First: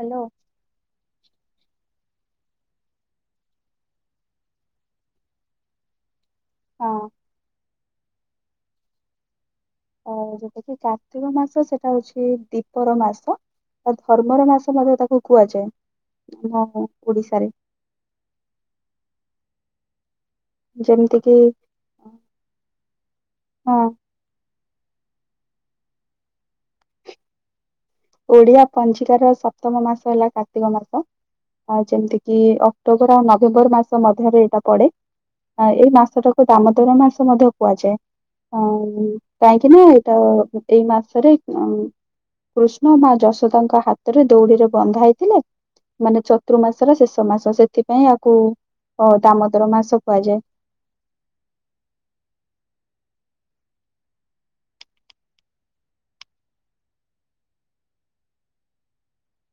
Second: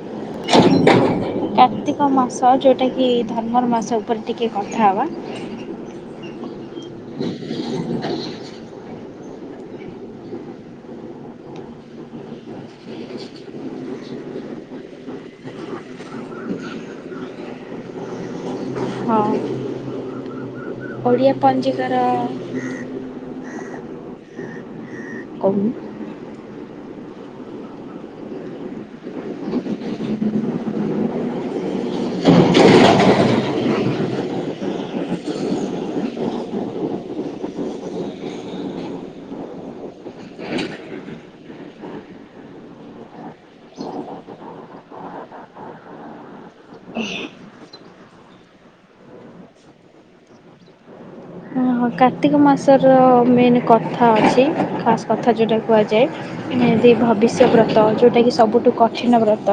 Hello. Kartik ମାସ ଯେଉଟାକି ଧର୍ମର ମାସ ଉପରେ ଟିକେ କଥା ହେବା। ହଁ,। ଅ ଯେଉଟା କିି କାର୍ତ୍ତିକ ମାସ ସେଟା ହଉଛି ଦୀପି। ପର ମାସ ବା ଧର୍ମର ମାସ ମଧ୍ୟ ତାକୁ କୁହାଯାଏ ହଁ ହଁ ଓଡିଶାରେ। ହଁ ଯେମିତି କିି ଓଡ଼ିଆ ପଞ୍ଜିକାର। ହଁ,। କୋହୁନୁ। ଓଡିଆ ପଞ୍ଜିକାର ସପ୍ତମ ମାସ ହେଲା କାର୍ତ୍ତିକ ମାସ। ଆଉ ଯେମତି ଯେ ଅକ୍ଟୋବର ଆଉ ନଭେମ୍ବର ମାସ ମଧ୍ୟରେ ଏଇଟା ପଡ଼େ। ହଁ ଏଇ ମାସଟାକୁ ଦାମୋଦର ମାସ ମଧ୍ୟ କୁହାଯାଏ। ହଁ କାହିଁକି ନା ଏଇଟ ଏଇ ମାସରେଅଁ। କୃଷ୍ଣ ମା ଯଶୋଦାଙ୍କ ହାତରେ ଦୌଡିରେ ବନ୍ଧା ହେଇଥିଲେ। ମାନେ ଚତୁର୍ ମାସର ଶେଷ ମାସ ସେଥିପାଇଁ ଆକୁ ଅ ଦାମୋଦର ମାସ କୁହାଯାଏ। ହଁ କାର୍ତ୍ତିକ ମାସର ମେନ୍ କଥା ଅଛି ଖାସ୍ କଥା ଯେଉଁଟା କୁହାଯାଏ। ନେ ଦେଇ ଭବିଷ୍ୟ ବ୍ରତ ଯେଉଁଟାକି ସବୁଠୁ କଠିନ ବ୍ରତ।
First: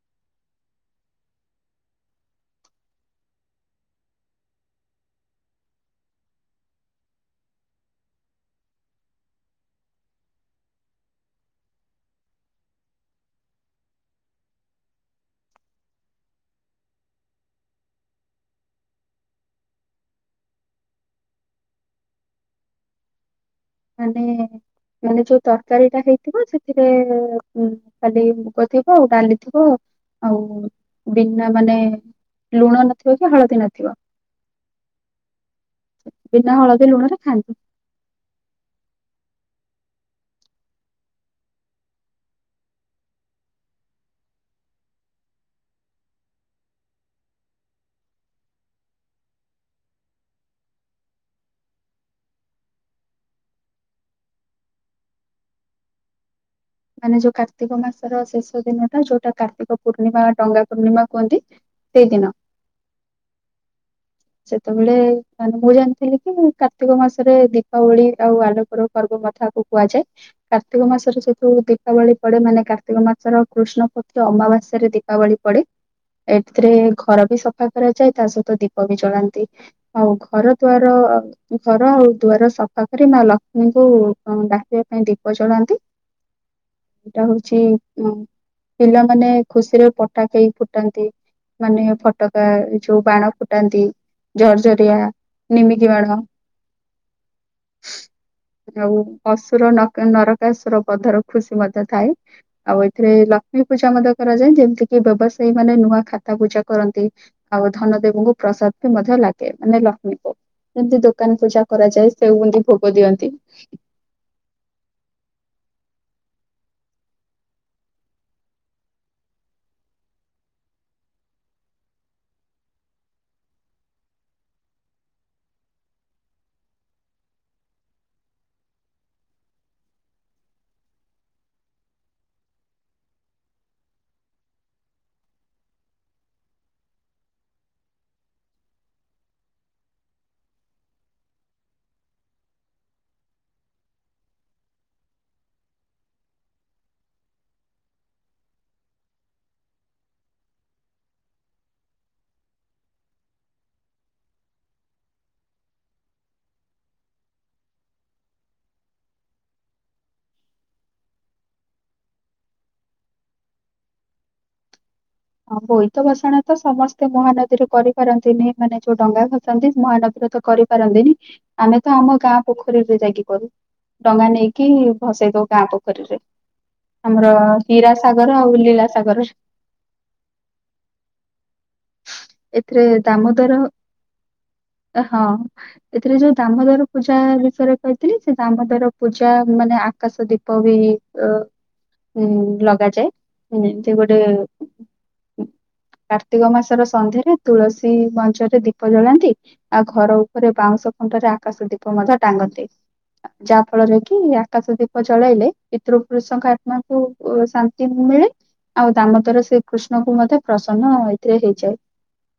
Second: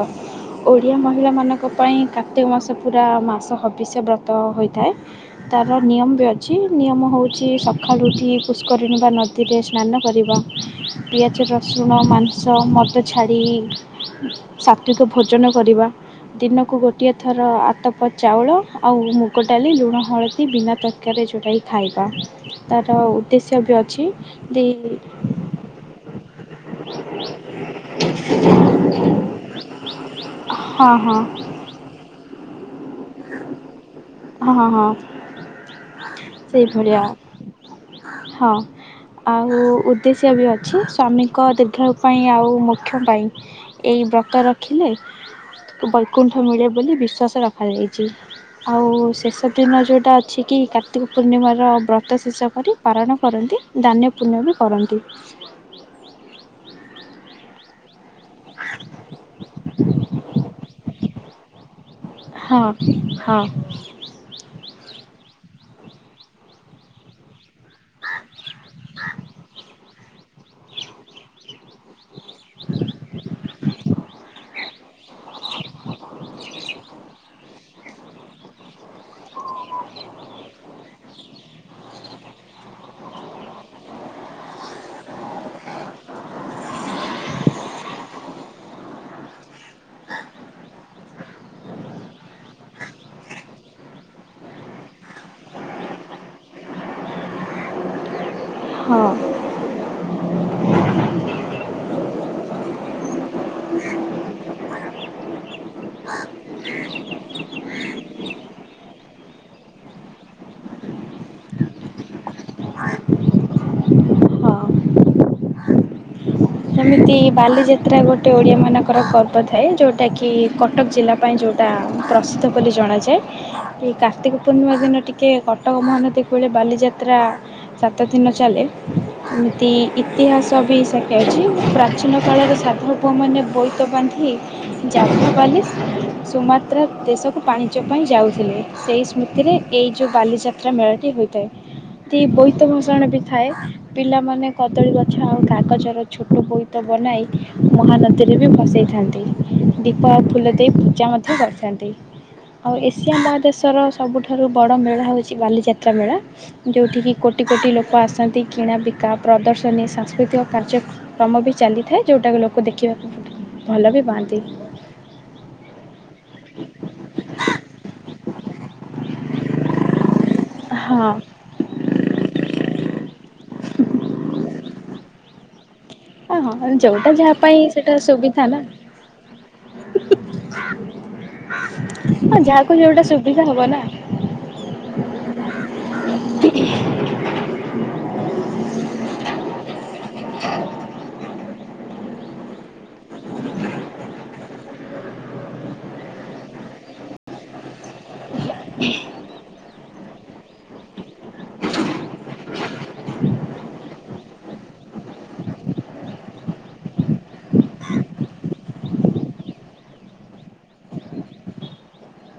ଓଡ଼ିଆ ମହିଳାମାନଙ୍କ ପାଇଁ କାର୍ତ୍ତିକ ମାସ ପୁରା ମାସ ହବିଷ୍ୟବ୍ରତ ହୋଇଥାଏ। ତାର ନିୟମ ବି ଅଛି। ନିୟମ ହେଉଛି ସକାଳୁ ଉଠି ପୁଷ୍କରିଣୀ ବା ନଦୀରେ ସ୍ନାନ କରିବା। ପିଆଚର ଶୁଣ ମାଂସ ମଦ ଛାଡ଼ି ସାତ୍ଵିକ ଭୋଜନ କରିବା। ଦିନକୁ ଗୋଟିଏ ଥର ଆତପ ଚାଉଳ ଆଉ ମୁଗ ଡାଲି ଲୁଣ ହଳଦୀ ବିନା ତ ଆକାରେ ଯୋଉଟାକି ଖାଇବା ତାର ଉଦ୍ଦେଶ୍ୟ ବି ଅଛି ମାନେ ଦେଇ ମାନେ ଯୋଉ ତରକାରୀ ଟା ହେଇଥିବ ସେଥିରେ ଏ। ଉଁ ଖାଲି ମୁଗ ଥିବ ଆଉ ଡାଲି ଥିବ ଆଉ ହଁ ହଁ ବିନା ତା ମାନେ ଲୁଣ ନ ଥିବ କି ହଳଦୀ ନଥିବ ହଁ ହଁ ବିନା ହଳଦୀ ସେଇଭଳିଆ ଲୁଣରେ ଖାଆନ୍ତି। ହଁ। ଆଉ ଉଦ୍ଦେଶ୍ୟ ବି ଅଛି ସ୍ଵାମୀଙ୍କ ଦୀର୍ଘାୟୁ ପାଇଁ ଆଉ ମୁଖ୍ୟ ପାଇଁ। ଏଇ ବ୍ରତ ରଖିଲେ ବୈକୁଣ୍ଠ ମିଳେ ବୋଲି ବିଶ୍ୱାସ ରଖାଯାଇଚି। ଆଉ ଶେଷ ଦିନ ଯୋଉଟା ଅଛି କି କାର୍ତ୍ତିକ ପୂର୍ଣ୍ଣିମାର ବ୍ରତ ଶେଷ କରି ପାରଣ କରନ୍ତି ଦାନ୍ୟ ପୁଣ୍ୟ ବି କରନ୍ତି। ମାନେ ଯୋଉ କାର୍ତ୍ତିକ ମାସର ଶେଷ ଦିନ ଯୋଉଟା କାର୍ତ୍ତିକ ପୂର୍ଣ୍ଣିମା ଡଙ୍ଗା ପୂର୍ଣ୍ଣିମା କୁଅନ୍ତି ସେଇଦିନ। ହଁ ହଁ [inaudible] ସେତେବେଳେ ମାନେ ମୁଁ ଜାଣିଥିଲି କି କାର୍ତ୍ତିକ ମାସରେ ଦୀପାବଳି ଆଉ ଆଲୋକର ପର୍ବ କଥାକୁ। କୁହାଯାଏ କାର୍ତ୍ତିକ ମାସରେ ଯେତୁ ଦୀପାବଳି ପଡେ ମାନେ କାର୍ତ୍ତିକ ମାସର କୃଷ୍ଣ ପକ୍ଷ ଅମାବାସ୍ୟାରେ ଦୀପାବଳି ପଡେ। ଏଥିରେ ଘର ବି ସଫା କରାଯାଏ ତା ସହିତ ଦି ଦୀପ ବି ଜଳାନ୍ତି ଆଉ ଘର ଦୁଆର ଘର ଦୁଆର ସଫା ଆରେ ନମା ନଂସ ନା କିନ୍ତୁ ଡାକିଆ ପାଇଁ ଦୀପ ଜଳାନ୍ତି। ଏଇଟା ହଉଚି ଅ ପିଲାମାନେ ଖୁସିରେ ପଟା କେଇ ଫୁଟାନ୍ତି। ମାନେ ଫଟକା ଯୋଉ ବାଣ ଫୁଟାନ୍ତି। ଝର୍ଝରିଆ, ନିମିକି ବାଣ ହଁ ଯୋଉ ଅସୁର ନକା ନରକାସୁର ବଧର ଖୁସି ମଧ୍ୟ ଥାଏ। ଆଉ ଏଥିରେ ଲକ୍ଷ୍ମୀ ପୂଜା ମଧ୍ୟ କରାଯାଏ ଯେମିତି କିି ବ୍ୟବସାୟୀ ମାନେ ନୂଆ ଖାତା ପୂଜା କରନ୍ତି। ଆଉ ଧନଦେବଙ୍କୁ ପ୍ରସତି ମଧ୍ୟ ଲାଗେ ମାନେ ଲକ୍ଷ୍ମୀକୁ। ଏମତି ଦୋକାନ ପୂଜା କରାଯାଏ ସେଉ ବୁନ୍ଦୀ ଭୋଗ ଦିଅନ୍ତି। ହଁ। ଯେମିତି ବାଲିଯାତ୍ରା ଗୋଟେ ଓଡିଆ ମାନଙ୍କର ପର୍ବ ଥାଏ ଯୋଉଟା କି କଟକ ଜିଲ୍ଲା ପାଇଁ ଯୋଉଟା ପ୍ରସିଦ୍ଧ ବୋଲି ଜଣାଯାଏ। ଏ କାର୍ତ୍ତିକ ପୂର୍ଣ୍ଣିମା ଦିନ ଟିକେ କଟକ ମହାନଦୀକୁ ବେଳେ ବାଲିଯାତ୍ରା ସାତ ଦିନ ଚାଲେ ଏମିତି ଇତିହାସ ବି ସଖୀ ଅଛି। ପ୍ରାଚୀନ କାଳରେ ସାଧବ ପୁଅମାନେ ବୋଇତ ବାନ୍ଧି ଜାତିବାଲି ସୁମାତ୍ରା ଦେଶକୁ ପାଣିଜ୍ୟ ପାଇଁ ଯାଉଥିଲେ ସେହି ସ୍ମୃତିରେ ଏଇ ଯୋଉ ବାଲିଯାତ୍ରା ମେଳା ଟି ହୋଇଥାଏ। ତି ବୋଇତ ଭସାଣ ବି ଥାଏ ପିଲାମାନେ କଦଳୀ ଗଛ ଆଉ କାଗଜର ଛ ବୋଇତ ବନାଇ ମହାନଦୀରେ ବି ଭସେଇଥାନ୍ତି ଦୀପ ଫୁଲ ଦେଇ ପୂଜା ମଧ୍ୟ କରିଥାନ୍ତି। ଆଉ ଏସିଆ ମହାଦେଶର ସବୁଠାରୁ ବଡ଼ ମେଳା ହେଉଚି ବାଲିଯାତ୍ରା ମେଳା। ଯଉଠିକି କୋଟି କୋଟି ଲୋକ ଆସନ୍ତି କିଣାବିକା, ପ୍ରଦର୍ଶନୀ, ସାଂସ୍କୃତିକ କାର୍ଯ୍ୟ କ୍ରମ ବି ଚାଲିଥାଏ ଯୋଉଟା କି ଲୋକ ଦେଖିବାକୁ ଭଲ ବି ପାଆନ୍ତି। ହଁ ବୋଇତ ବସାଣ ତ ସମସ୍ତେ ମହାନଦୀରେ କରିପାରନ୍ତିନି ମାନେ ଯୋଉ ଡଙ୍ଗା ଭସାନ୍ତି ମହାନଦୀରେ ତ କରିପାରନ୍ତିନି। ହଁ ଆମେ ତ ଆମ ଗାଁ ପୋଖରୀରେ ଯାଇକି କରୁ ଡଙ୍ଗା ନେଇକି ଭସେଇ ଦଉ ଗାଁ ପୋ ରିରେ ହଁ ହଁ ଯୋଉଟା ଆମର ଯାହା ହୀରା ସାଗର ଆଉ ଲୀଳା ସାଗର ହୁ ହୁ ହୁ ଆ ଯାହାକୁ ଏଥିରେ ଯୋଉଟା ସୁବିଧା ହବ ନା। ଆ ହଁ। ଏଥିରେ ଯୋଉ ଦାମୋଦର ପୂଜା ବିଷୟରେ କହିଥିଲି ସେ ଦାମୋଦର ପୂଜା ମାନେ ଆକାଶ ଦୀପ ବି ଅ ହୁଁ ଲଗାଯାଏ ଏମତି ଗୋଟେ କାର୍ତ୍ତିକ ମାସର ସନ୍ଧ୍ୟାରେ ତୁଳସୀ ମଞ୍ଚରେ ଦୀପ ଜଳାନ୍ତି। ଆଉ ଘର ଉପରେ ବାଉଁଶ ଖୁଣ୍ଟରେ ଆକାଶ ଦୀପ ମଧ୍ୟ ଟାଙ୍ଗନ୍ତି। ଆ ଯାଆ ଫଳରେ କି ଆକାଶ ଦୀପ ଜଳାଇଲେ ପିତୃ ପୁରୁଷଙ୍କ ଆତ୍ମାକୁ ଶାନ୍ତି ମିଳେ। ଆଉ ଦାମତର ଶ୍ରୀକୃଷ୍ଣ ଙ୍କୁ ମଧ୍ୟ ପ୍ରସନ୍ନ ଏଥିରେ ହେଇଯାଏ।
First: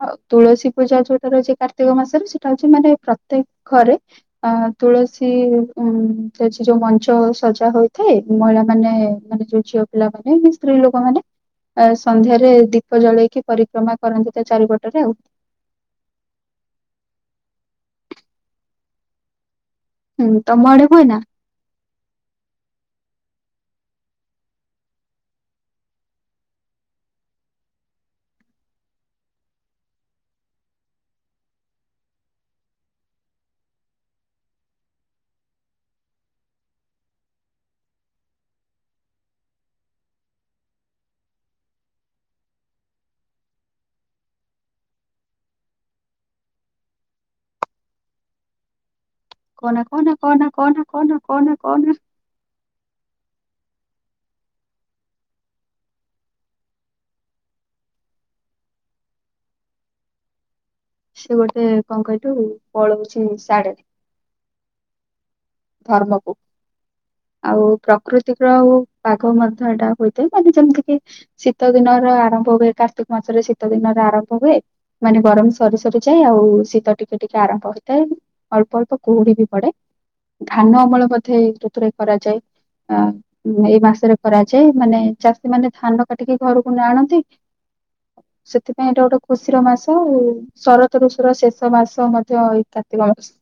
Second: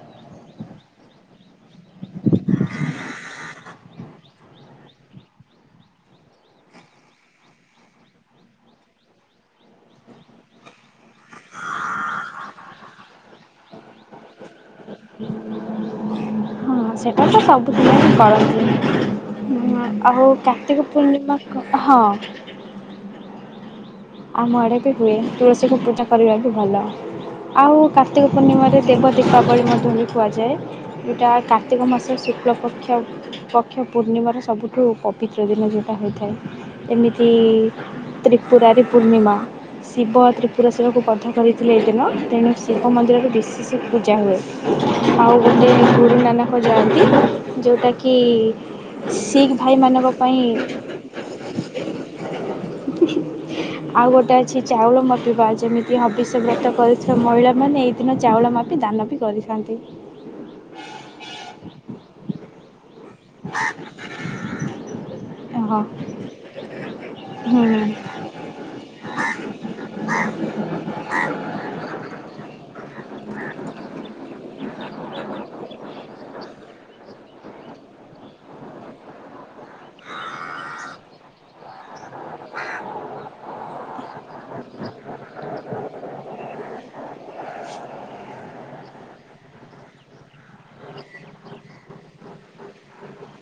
ଆଉ ତୁଳସୀ ପୂଜା ଯୋଉଟା ରହିଛି କାର୍ତ୍ତିକ ମାସରେ ସେଇଟା ହଉଛି ମାନେ ପ୍ରତ୍ୟେକ ଘରେ ଅ ତୁଳସୀ ଉ ଯ ଯୋଉ ମଞ୍ଚ ସଜା ହୋଇଥାଏ ମହିଳା ମାନେ ମାନେ ଯୋଉ ଝିଅ ପିଲାମାନେ ସ୍ତ୍ରୀ ଲୋକମାନେ ଅ ସନ୍ଧ୍ୟାରେ ଦୀପ ଜଳେଇକି ପରିକ୍ରମା କରନ୍ତି ତା ଚାରିପଟରେ ଆଉ। ହଁ ସେଇଟା ତ ସବୁ [unintelligible] ଆଉ ହୁଁ ତମ ଆଡେ କାର୍ତ୍ତିକ ହୁଏ ନା ପୂର୍ଣ୍ଣିମା ହଁ। ଆମ ଆଡ଼େ ବି ହୁଏ ତୁଳସୀକୁ ପୂଜା କରିବା ବି ଭଲ। ଆଉ କାର୍ତ୍ତିକ ପୂର୍ଣ୍ଣିମାରେ ଦେବ ଦୀପାବଳି ମଧ୍ୟ ବି କୁହାଯାଏ। ଏଇଟା କାର୍ତ୍ତିକ ମାସ ଶୁକ୍ଲପକ୍ଷ ପକ୍ଷ ପୂର୍ଣ୍ଣିମାର ସବୁଠୁ ପବିତ୍ର ଦିନ ଯେଉଁଟା ହୋଇଥାଏ। ଏମିତି ତ୍ରିପୁରାରୀ ପୂର୍ଣ୍ଣିମା। ଶିବ ତ୍ରିପୁରସ୍ୱରକୁ ବଧ କରିଥିଲେ ଏ ଦିନ ତେଣୁ ଶିବ ମନ୍ଦିରରେ ବିଶେଷ ପୂଜା ହୁଏ। ଆଉ ଗୋଟେ ଗୁରୁ ନାନକ ଯାଆନ୍ତି ଯୋଉଁଟା କିି ଶିଖ୍ ଭାଇମାନଙ୍କ ପାଇଁ କଣ କଣ? ଆଉ ଗୋଟେ ଅଛି ଚାଉଳ ମାପିବା ଯେମିତି ହବିଷ୍ୟ ବାତ କରିଥିବା ମହିଳାମାନେ ଏଇ ଦିନ ଚାଉଳ ମାପି ଦାନ ବି କରିଥାନ୍ତି। ସେ ଗୋଟେ କଣ କହିହଠୁ ପଳଉଛି ସାଢରେ। [inaudible] ଧର୍ମକୁୁ। ଆଉ ହୁଁ ପ୍ରକୃତିକୁ ଆଉ ପାଗ ମଧ୍ୟ ଏଇଟା ହୋଇଥାଏ ମାନେ ଯେମିତି କି ଶୀତ ଦିନର ଆରମ୍ଭ ହୁଏ କାର୍ତ୍ତିକ ମାସର ଶୀତ ଦିନର ଆରମ୍ଭ ହୁଏ। ମାନେ ଗରମ ସରି ସରିଯାଏ ଆଉ ଶୀତ ଟିକେ ଟିକେ ଆରମ୍ଭ ହେଇଥାଏ। ଅଳ୍ପ ଅଳ୍ପ କୁହୁଡି ବି ପଡେ। ଧାନ ଅମଳ ବୋଧେ ଏଇ ଋତୁରେ କରାଯାଏ। ଆ ଏଇ ମାସରେ କରାଯାଏ ମାନେ ଚାଷୀ ମାନେ ଧାନ କାଟିକି ଘରକୁ ଆଣନ୍ତି। ସେଥିପାଇଁ ଏଇଟା ଗୋଟେ ଖୁସିର ମାସ ଆଉ। ଶରତ ଋଷୁର ଶେଷ ମାସ ମଧ୍ୟ ଏଇ କାର୍ତ୍ତିକ ମାସ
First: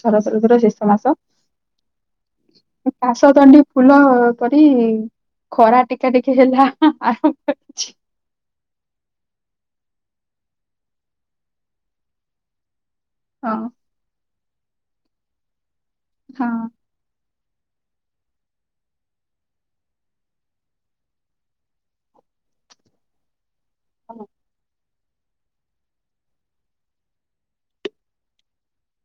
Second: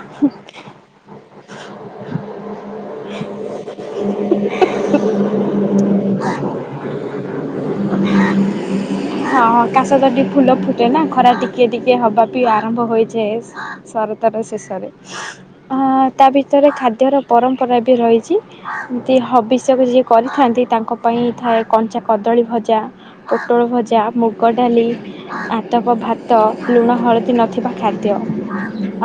ଶରତ ଋଷୁର ଶେଷ। ପଣସ ମାସ କାଶ ତଣ୍ଡି ଫୁଲ ପରି ଖରା ଟିକା ଟିକେ ହେଲା ଆରମ୍ଭ କରିଛି। ହ କାଶ ତ ଟିକେ ଫୁଲ ଫୁଟେ ନା ଖରା ଟିକେ ଟିକେ ହବା ବିି ଆରମ୍ଭ ହୋଇଯାଏ। ହଁ ଶରତାର ଶେଷରେ ଅ ତା ହଁ ଭିତରେ ଖାଦ୍ୟର ପରମ୍ପରା ବି ରହିଛି। ଏମିତି ହବିଷ୍ୟକ ଯିଏ କରିଥାନ୍ତି ତାଙ୍କ ପାଇଁ ଥାଏ କଞ୍ଚା କଦଳୀ ଭଜା। ପୋଟଳ ଭଜା ମୁଗ ଡଲି ଆତପ ଭାତ ଲୁଣ ହଳଦୀ ନଥିବା ଖାଦ୍ୟ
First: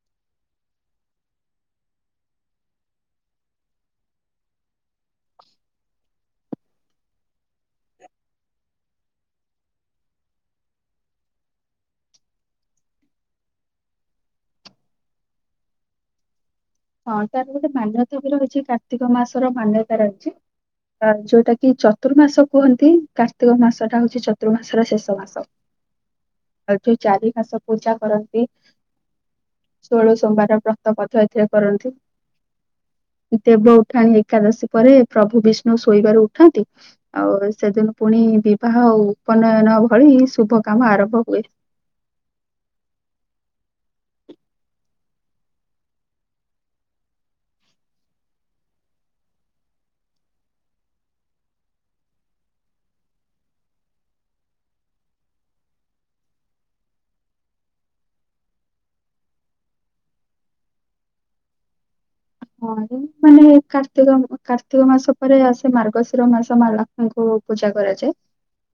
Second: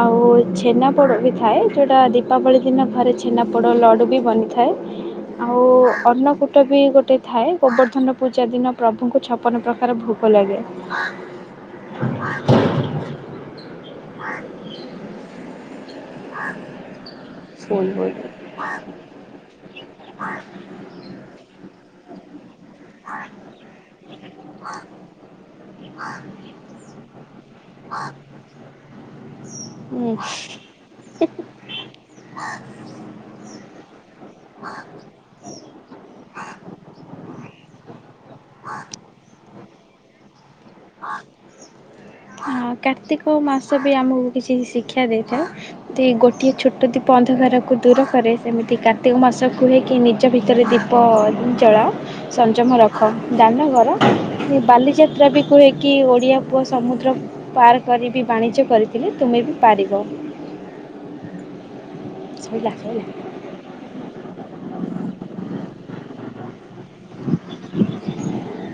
ଆଉ ଛେନାପୋଡ ବି ଥାଏ ଯୋଉଟା ଦୀପାବଳି ଦିନ ଘରେ ଛେନା ପୋଡ ଲଡୁ ବି ବନିଥାଏ। ଥାଏ। ଆଉ ଅନ୍ନ କୂଟ ବି ଗୋଟେ ଥାଏ ଗୋବର୍ଦ୍ଧନ ପୂଜା ଦିନ ପ୍ରଭୁଙ୍କୁ ଛପନ ପ୍ରକାର ଭୋ ଲାଗେ। [inaudible] [inaudible] ହଁ ତାର ଗୋଟେ ମାନ୍ୟତା ବି ରହିଛି କାର୍ତ୍ତିକ ମାସର ମାନ୍ୟତାର ଅଛି। ଅ ଯୋଉଟା କି ଚତୁର୍ମାସ କୁହନ୍ତି କାର୍ତ୍ତିକ ମାସ ଟା ହଉଛି ଚତୁର୍ମାସର ଶେଷ ମାସ ଆଉ ଯୋଉ ଚାରି ମାସ ପୂଜା କରନ୍ତି। ଷୋହଳ ସୋମବାର ବ୍ରତ ମଧ୍ୟ ଏଥିରେ କରନ୍ତି। ଦେବ ଉଠାଣି ଏକାଦଶୀ ପରେ ପ୍ରଭୁ ବିଷ୍ଣୁ ଶୋଇବାରୁ ଉଠନ୍ତି। ଆଉ ସେଦିନ ପୁଣି ବିବାହ ଉପନୟନ ଭଳି ଶୁଭ କାମ ଆରମ୍ଭ ହୁଏ। ହଁ କାର୍ତ୍ତିକ ମାସ ବି ଆମକୁ କିଛି ଶିକ୍ଷା ଦେଇଥାଏ। ଯଦି ଗୋଟିଏ ଛୋଟ ଦୀପ ଅନ୍ଧାରକୁ ଦୂର କରେ। ସେମିତି କାର୍ତ୍ତିକ ମାସ କୁହେ କିି ନିଜ ଭିତରେ ଦୀ ପ ଜଳାଅ ସଂଯମ ରଖ ଦାନ କର। ବାଲିଯାତ୍ରା ବି କୁହେକି ଓଡିଆ ପୁଅ ସମୁଦ୍ର ପାର କରି ବି ବାଣିଜ୍ୟ କରିଥିଲେ ତୁମେ ବି ପାରିବ। ସଇଲା କରିମି ସଇଲା। [unintelligible] ମାନେ କା କର୍ତ୍ତିକ ଉଁ ଉଁ କାର୍ତ୍ତିକ ମାସ ପରେ ଆସେ ମାର୍ଗଶିର ମାସ ମା ଲକ୍ଷ୍ମୀଙ୍କୁ ପୂଜା କରାଯାଏ।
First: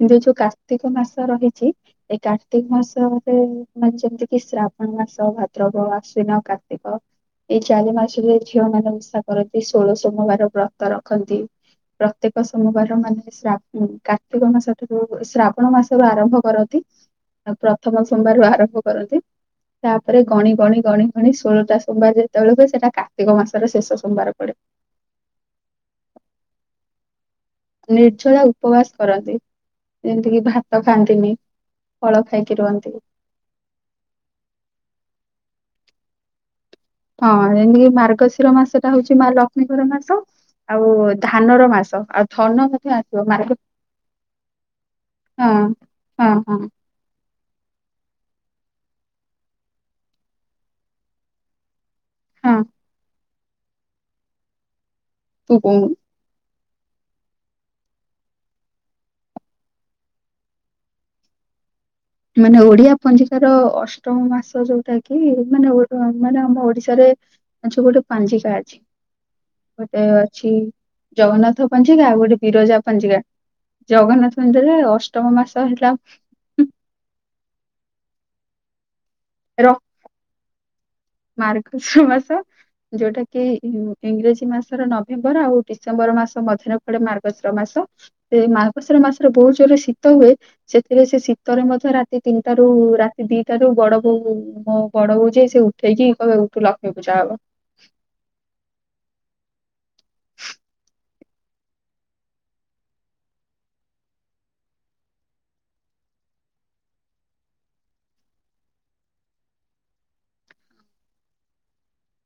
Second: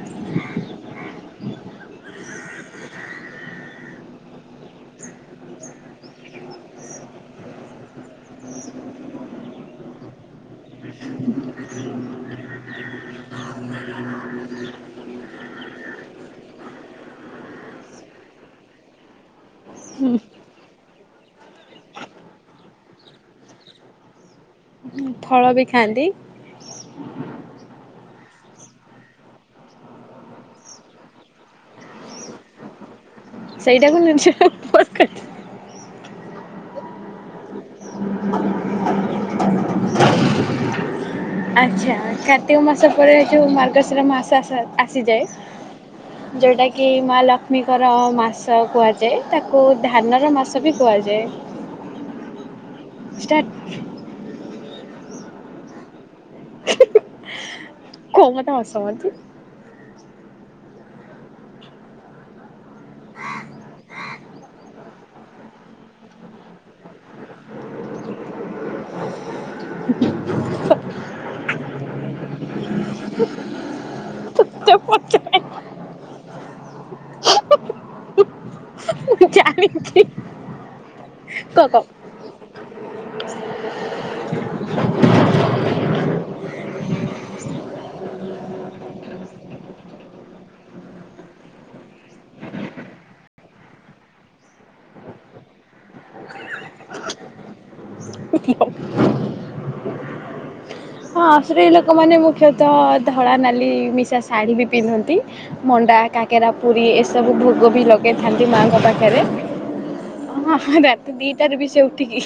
କିନ୍ତୁ ଏଇ ଯୋଉ କାର୍ତ୍ତିକ ମାସ ରହିଚି। ଏ କାର୍ତ୍ତିକ ମାସରେ ମାନେ ଯେମିତି କି ଶ୍ରାବଣ ମାସ ଭାଦ୍ରବ, ଆଶ୍ଵିନ, କାର୍ତ୍ତିକ ଏଇ ଚାରି ମାସରେ ଝିଅ ମାନେ ଓଶା କରନ୍ତି। ଷୋଳ ସୋମବାର ବ୍ରତ ରଖନ୍ତି। ବ୍ର ପ୍ରତ୍ୟେକ ସୋମବାର ମାନେ ଶ୍ରା କାର୍ତ୍ତିକ ମାସ ଠାରୁ ଶ୍ରାବଣ ମାସରୁ ଆରମ୍ଭ କରନ୍ତି। ଆଉ ପ୍ରଥମ ସୋମବାରୁ ଆ ରମ୍ଭ କରନ୍ତି। ତାପରେ ଗଣି ଗଣି ଗଣି ଗଣି ଷୋଳଟା ସୋମବାର ଯେତବେଳେ ହୁଏ। ସେଟା କା କାର୍ତ୍ତିକ ମାସର ଶେଷ ସୋମବାର ପଡେ। ହୁଁ ଫଳ ବି ଖାଆନ୍ତି। ନିର୍ଜଳା ଉପବାସ କରନ୍ତି। ଯେମିତି କିି ଭାତ ଖାଆନ୍ତିନି ଫଳ ଖାଇକି ରୁହନ୍ତି। ସେଇଟାକୁ ନିର୍ଜଳା ଉପବାସ [unintelligible] ହଁ ଯେମିତିକି ମାର୍ଗଶିର ମାସଟା ହୋଉଚି ମା ଲକ୍ଷ୍ମୀଙ୍କର ମାସ। ଆଉ ଧାନର ଆଚ୍ଛା ମାସ ଆଉ କାର୍ତ୍ତିକ ଧନ ମାସ ମଧ୍ୟ ପରେ ଆସିବ। ଯୋଉ ମାର୍ଗ ମାର୍ଗଶିର ମାସ ଆସ ହଁ ହଁ ହଁ। କି ମା ଲକ୍ଷ୍ମୀଙ୍କର ମାସ କୁହାଯାଏ ତାକୁ ଧାନର ମାସ ବି କୁହାଯାଏ। ହଁ। ଷ୍ଟାଟ ତୁ କୋଉନୁ। କୁଅ [unintelligible] ମତେ ହସ ମାଡୁଚି। ମାନେ ଓଡିଆ ପଞ୍ଜିକାର ଅଷ୍ଟମ ମାସ ଯୋଉଟା କି ମାନେ ଓଡ ମାନେ ଆମ ଓଡିଶାରେ ଆଚ୍ଛା ଗୋଟେ ପାଞ୍ଜିକା ଅଛି। ଗୋଟେ ଅଛି ଜଗନ୍ନାଥ ପାଞ୍ଜିକା ଆଉ ଗୋଟେ ବିରଜା ପାଞ୍ଜିକା ଜଗନ୍ନାଥ ତତେ ମନ୍ଦିରରେ ଅଷ୍ଟମ ପଚାରେ ମାସ ହେଲା। ମୁଁ ର ଜାଣିଚି। [unintelligible] କହ କହ। ମାର୍ଗଶିର ମାସ ଯୋଉଟା କି ଇ ଇଂରେଜୀ ମାସର ନଭେମ୍ବର ଆଉ ଡିସେମ୍ବର ମାସ ମଧ୍ୟରେ ପଡେ ମାର୍ଗଶିର ମାସ। ଏ ମାର୍ଗଶିର ମାସରେ ବୋହୁତ ଜୋରରେ ଶୀତ ହୁଏ। ସେଥିରେ ସେ ଶୀତରେ ମଧ୍ୟ ରାତି ତିନିଟାରୁ ରାତି ଦିଇଟାରୁ ବଡ ବୋଉ ମୋ ବଡ ବୋଉ ଯିଏ ସେ ଉଠେଇକି କହିବେ ଉଠୁ ଲକ୍ଷ୍ମୀ ପୂଜା ହବ। [unintelligible] ହଁ ସ୍ତ୍ରୀ ଲୋକମାନେ ମୁଖ୍ୟତଃ ଧଳା ନାଲି ମିଶା ଶାଢୀ ବି ପିନ୍ଧନ୍ତି। ମଣ୍ଡା କାକେରା ପୁରୀ ଏସବୁ ଭୋଗ ବି ଲଗେଇଥାନ୍ତି ମାଆଙ୍କ ପାଖରେ। ହଁ ରାତି ଦିଟାରୁ ବି ସେ ଉଠିକି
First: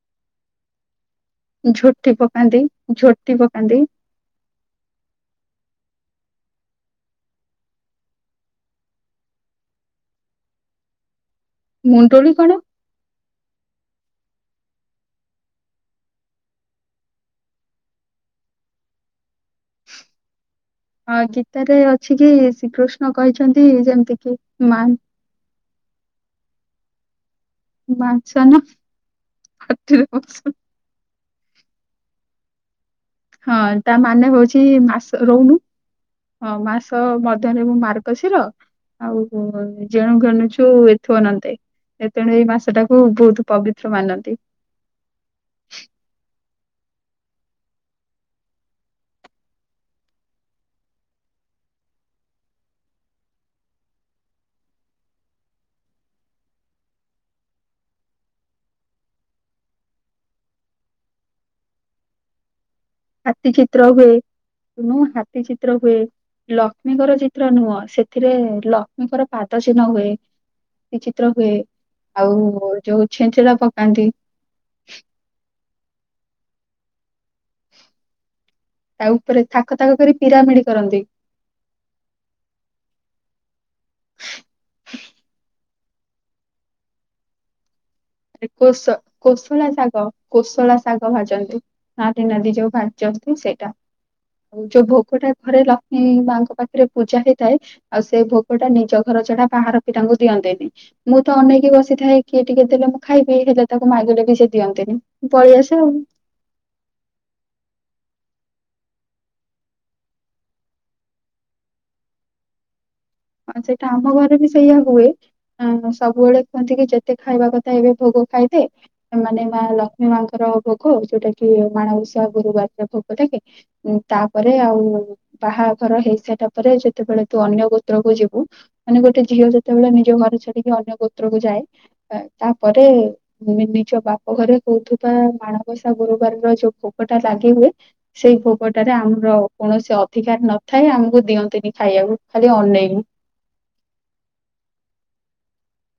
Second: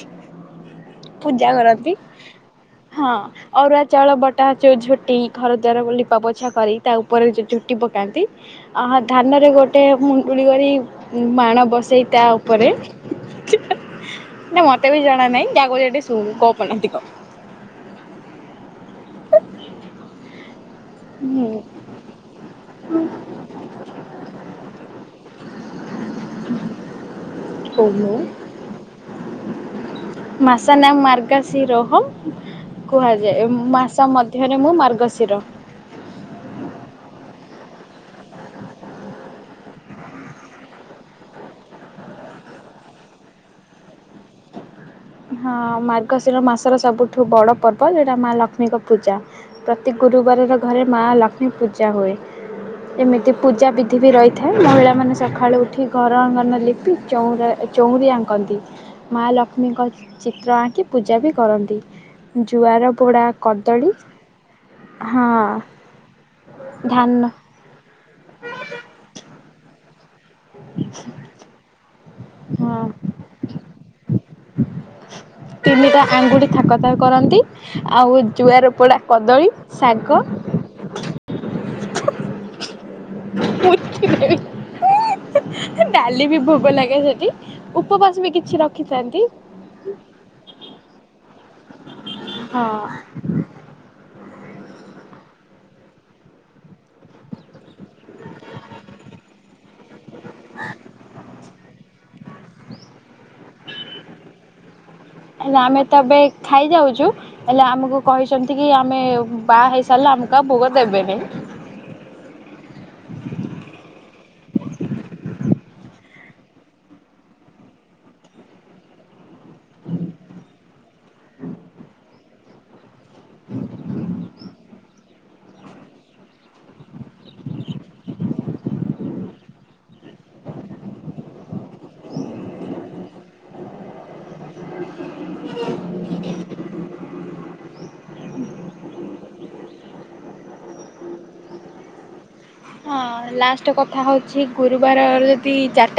ପୂଜା କରନ୍ତି ଝୋଟି ପକାନ୍ତି ହଁ। ଝୋଟି ପକାନ୍ତି ଅରୁଆ ଚାଉଳ ବଟା ଯୋଉ ଝୋଟି ଘର ଦ୍ୱାର ବୋ ଲିପାପୋଛା କରି ତା ଉପରେ ଯୋ-ଯୋଉ ଝୋଟି ପକାନ୍ତି। ଅଁ, ହଁ ଧାନରେ ଗୋଟେ ମୁଣ୍ଡୁଳି କରି, ମାଣ ବସେଇ ତା ମୁଣ୍ଡଳି କଣ ଉପରେ ନା, ମତେ ବି ଜଣା ନାହିଁ। ଯାହା କହୁଚି, ଏଠି ଶୁଣୁ ଗପ ନା ଏତିକ। [unintelligible] ହଁ, ଗୀତାରେ ଅଛି ଯେ ଶ୍ରୀକୃଷ୍ଣ କହିଛନ୍ତି, ଯେମିତି କି ମାଁ ହୁଁ ମାଛ ନା, ପାଟିରେ ପଶୁନି। ସନା ମାର୍ଗା ସିରୋହଂ କୁହାଯାଏ। ହଁ, ତା ମାସ ମାନେ ମଧ୍ୟରେ ହଉଛି, ମୁଁ ମାସ ମାର୍ଗଶିର। ରହୁନୁ। ହଁ, ମାସ ମଧ୍ୟରେ ମୁଁ, ମାର୍ଗଶିର ଆଉ ଯେଣୁ ଘେନୁଛୁ, ଏଥୁ ଅନନ୍ତେ। ଏ, ତେଣୁ ଏଇ ମାସ ଟାକୁ ବହୁତ୍ ପବିତ୍ର ମାନନ୍ତି। ହଁ, ମାର୍ଗଶିର ମାସର ସବୁଠୁ ବଡ ପର୍ବ, ଯଉଟା ମା ଲକ୍ଷ୍ମୀଙ୍କ ପୂଜା। ପ୍ରତି ଗୁରୁବାରର ଘରେ, ମା ଲକ୍ଷ୍ମୀ ପୂଜା ହୁଏ। ଏମିତି ପୂଜାବିଧି ବି ରହିଥାଏ। ମହିଳାମାନେ ସଖାଳୁ ଉଠି ଘର ଆଙ୍ଗନ ଲିପି, ଚଉଁରା ଚଉଁରୀ ଆଙ୍କନ୍ତି, ମା ଲକ୍ଷ୍ମୀଙ୍କ ଚିତ୍ର ଆଙ୍କି ପୂଜା ବି କରନ୍ତି। ଜୁଆର ପୋଡ଼ା କଦଳୀ ନୁ ହାତୀ ହଁ ଚିତ୍ର ହୁଏ, ଲକ୍ଷ୍ମୀଙ୍କର ଧାନ ଚିତ୍ର ନୁହଁ। ସେତ୍ ଥିରେ ଲକ୍ଷ୍ମୀଙ୍କର ପାଦ ଚିହ୍ନ ହୁଏ। ବି ଚିତ୍ର ହୁଏ, ଆଉ ହଁ ଯୋଉ ଛେଞ୍ଚେଟା ପକାନ୍ତି। ତିନିଟା ଆଙ୍ଗୁଠି ଥାକଥାକ କରନ୍ତି। ଆଉ, ଜୁଆର ପୋଡା ତା ଉପରେ କଦଳୀ, ଥାକ ଥାକ କରି ଶାଗ। ପିରାମିଡ କରନ୍ତି ଡାଲି ବି ଭୋଗ ଲାଗେ ସେଠି, ଉପବାସ ବି କିଛି ରଖିଥାନ୍ତି। ଉଳା ଶାଗ, କୋଶଳା ଶାଗ ଭାଜନ୍ତି, ନାଲି ନାଲି ଯୋଉ ହଁ ଭାଜନ୍ତି, ସେଇଟା। ଆଉ ଯୋଉ ଭୋଗ ଟା ଘରେ ଲକ୍ଷ୍ମୀ ମାଙ୍କ ପାଖରେ ପୂଜା ହେଇଥାଏ। ଆଉ, ସେ ଭୋଗଟା ନିଜ ଘର ଛଡା ବାହାର ପିଠାଙ୍କୁ ଦିଅନ୍ତିନି। ମୁଁ ତ ଅନେଇକି ବସିଥାଏ, କିଏ ଟିକେ ଦେଲେ ଖାଇ ବି ହେଲେ, ତାକୁ ମାଗଲେ ବି ସେ ଦିଅନ୍ତିନି। ପଳେଇ ଆମେ ଆସେ ଆଉ। ତ ଏବେ ଖାଇ ଯାଉଚୁ। ହେଲେ ଆମକୁ କହିଛନ୍ତି କି, ଆମେ ବାହା ହେଇ ସାରିଲେ, ଆମକୁ ଆଉ ଭୋଗ ଦେବେନି? ହଁ, ସେଇଟା ଆମ ଘରେ ବି ସେଇଆ ହୁଏ। ହଁ ସବୁବେଳେ କୁହନ୍ତି, କି ଯେତେ ଖାଇବା କଥା ଏବେ ଭୋଗ ଖାଇଦେ। ଏମାନେ ମା ଲକ୍ଷ୍ମୀ ମାଁ ଙ୍କର ଭୋଗ, ଯୋଉଟା କି ମାଣ ବଷା ଗୁରୁବାରରେ ସତେକି, ତା'ପରେ ଆଉ-ଉ ବାହାଘର ହେଇସାରିଲା ପରେ, ଯେତେବେଳେ ତୁ ଅନ୍ୟ ଗୋତ୍ ଗୋତ୍ରକୁ ଯିବୁ, ମାନେ ଗୋଟେ ଝିଅ ଯେତେବେଳେ ନିଜ ଘର ଛାଡିକି ଅନ୍ୟ ଗୋତ୍ରକୁ ଯାଏ। ତା'ପରେ ମି ନିଜ ବାପ୍ ଓ ଘରେ ହଉଥୁବା ମାଣବସା ଗୁରୁବାରର ଯୋଉ ଭୋଗଟା ଲାଗି ହୁଏ। ସେଇ ଭୋଗଟାରେ ଆମର କୌଣସି ଅଧିକାର ନଥାଏ। ଆମକୁ ଦିଅନ୍ତିନି ଖାଇଆକୁ। ଖାଲି ଅନେଇବୁ। ହଁ, ଲାଷ୍ଟ କଥା ହଉଛି, ଗୁରୁବାର ଯଦି ଚାରଟା